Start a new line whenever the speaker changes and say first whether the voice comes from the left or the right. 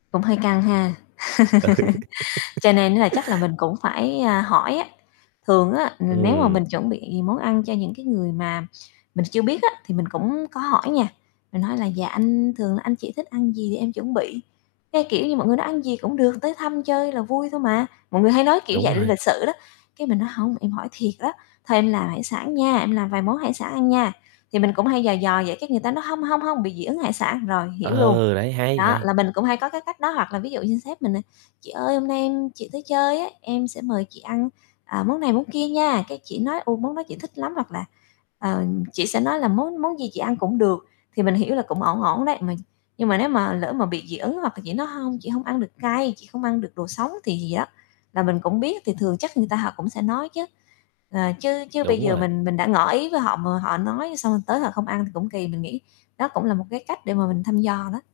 left: Cũng hơi căng ha. Cho nên á chắc là mình cũng phải, a, hỏi á. Thường á, ừm, nếu mà mình
right: Ừm.
left: chuẩn bị món ăn cho những cái người mà mình chưa biết á thì mình cũng có hỏi nha, mình nói là "Dạ, anh thường anh chị thích ăn gì em chuẩn bị?" Cái, kiểu như, mọi người nói: "Ăn gì cũng được, tới thăm chơi là vui thôi mà" mọi người hay nói kiểu
right: Đúng
left: vậy l
right: rồi.
left: lịch sự đó, cái, mình nói: "Hông, em hỏi thiệt á, thôi em làm hải sản nha, em làm vài món hải sản ăn nha." Thì mình cũng hay dò dò vậy, cái, người ta nói: "Hông, hông, hông, bị dị ứng hải sản", rồi hiểu luôn.
right: Ừ, đấy, hay,
left: Đó,
right: hay.
left: là mình cũng hay có cái cách đó, hoặc là ví dụ như sếp mình, à, "Chị ơi, hôm nay em chị tới chơi ấy, em sẽ mời chị ăn, à, món này món kia nha", cái, chị nói: "Ô, món đó chị thích lắm" hoặc là, ờ, chị sẽ nói là "Món món gì chị ăn cũng được", thì mình hiểu là cũng ổn ổn đấy. Mà nhưng mà nếu mà lỡ mà bị dị ứng, hoặc là chị nói: "Hông, chị hông ăn được cay, chị hông ăn được đồ sống", thì gì đó là mình cũng biết thì thường chắc người ta họ cũng sẽ nói chứ. Ờ, chứ chứ bây
right: Đúng
left: giờ
right: rồi.
left: mình mình đã ngỏ ý với họ mà họ nói, xong rồi tới họ không ăn thì cũng kỳ, mình nghĩ đó cũng là một cái cách để mà mình thăm dò đó.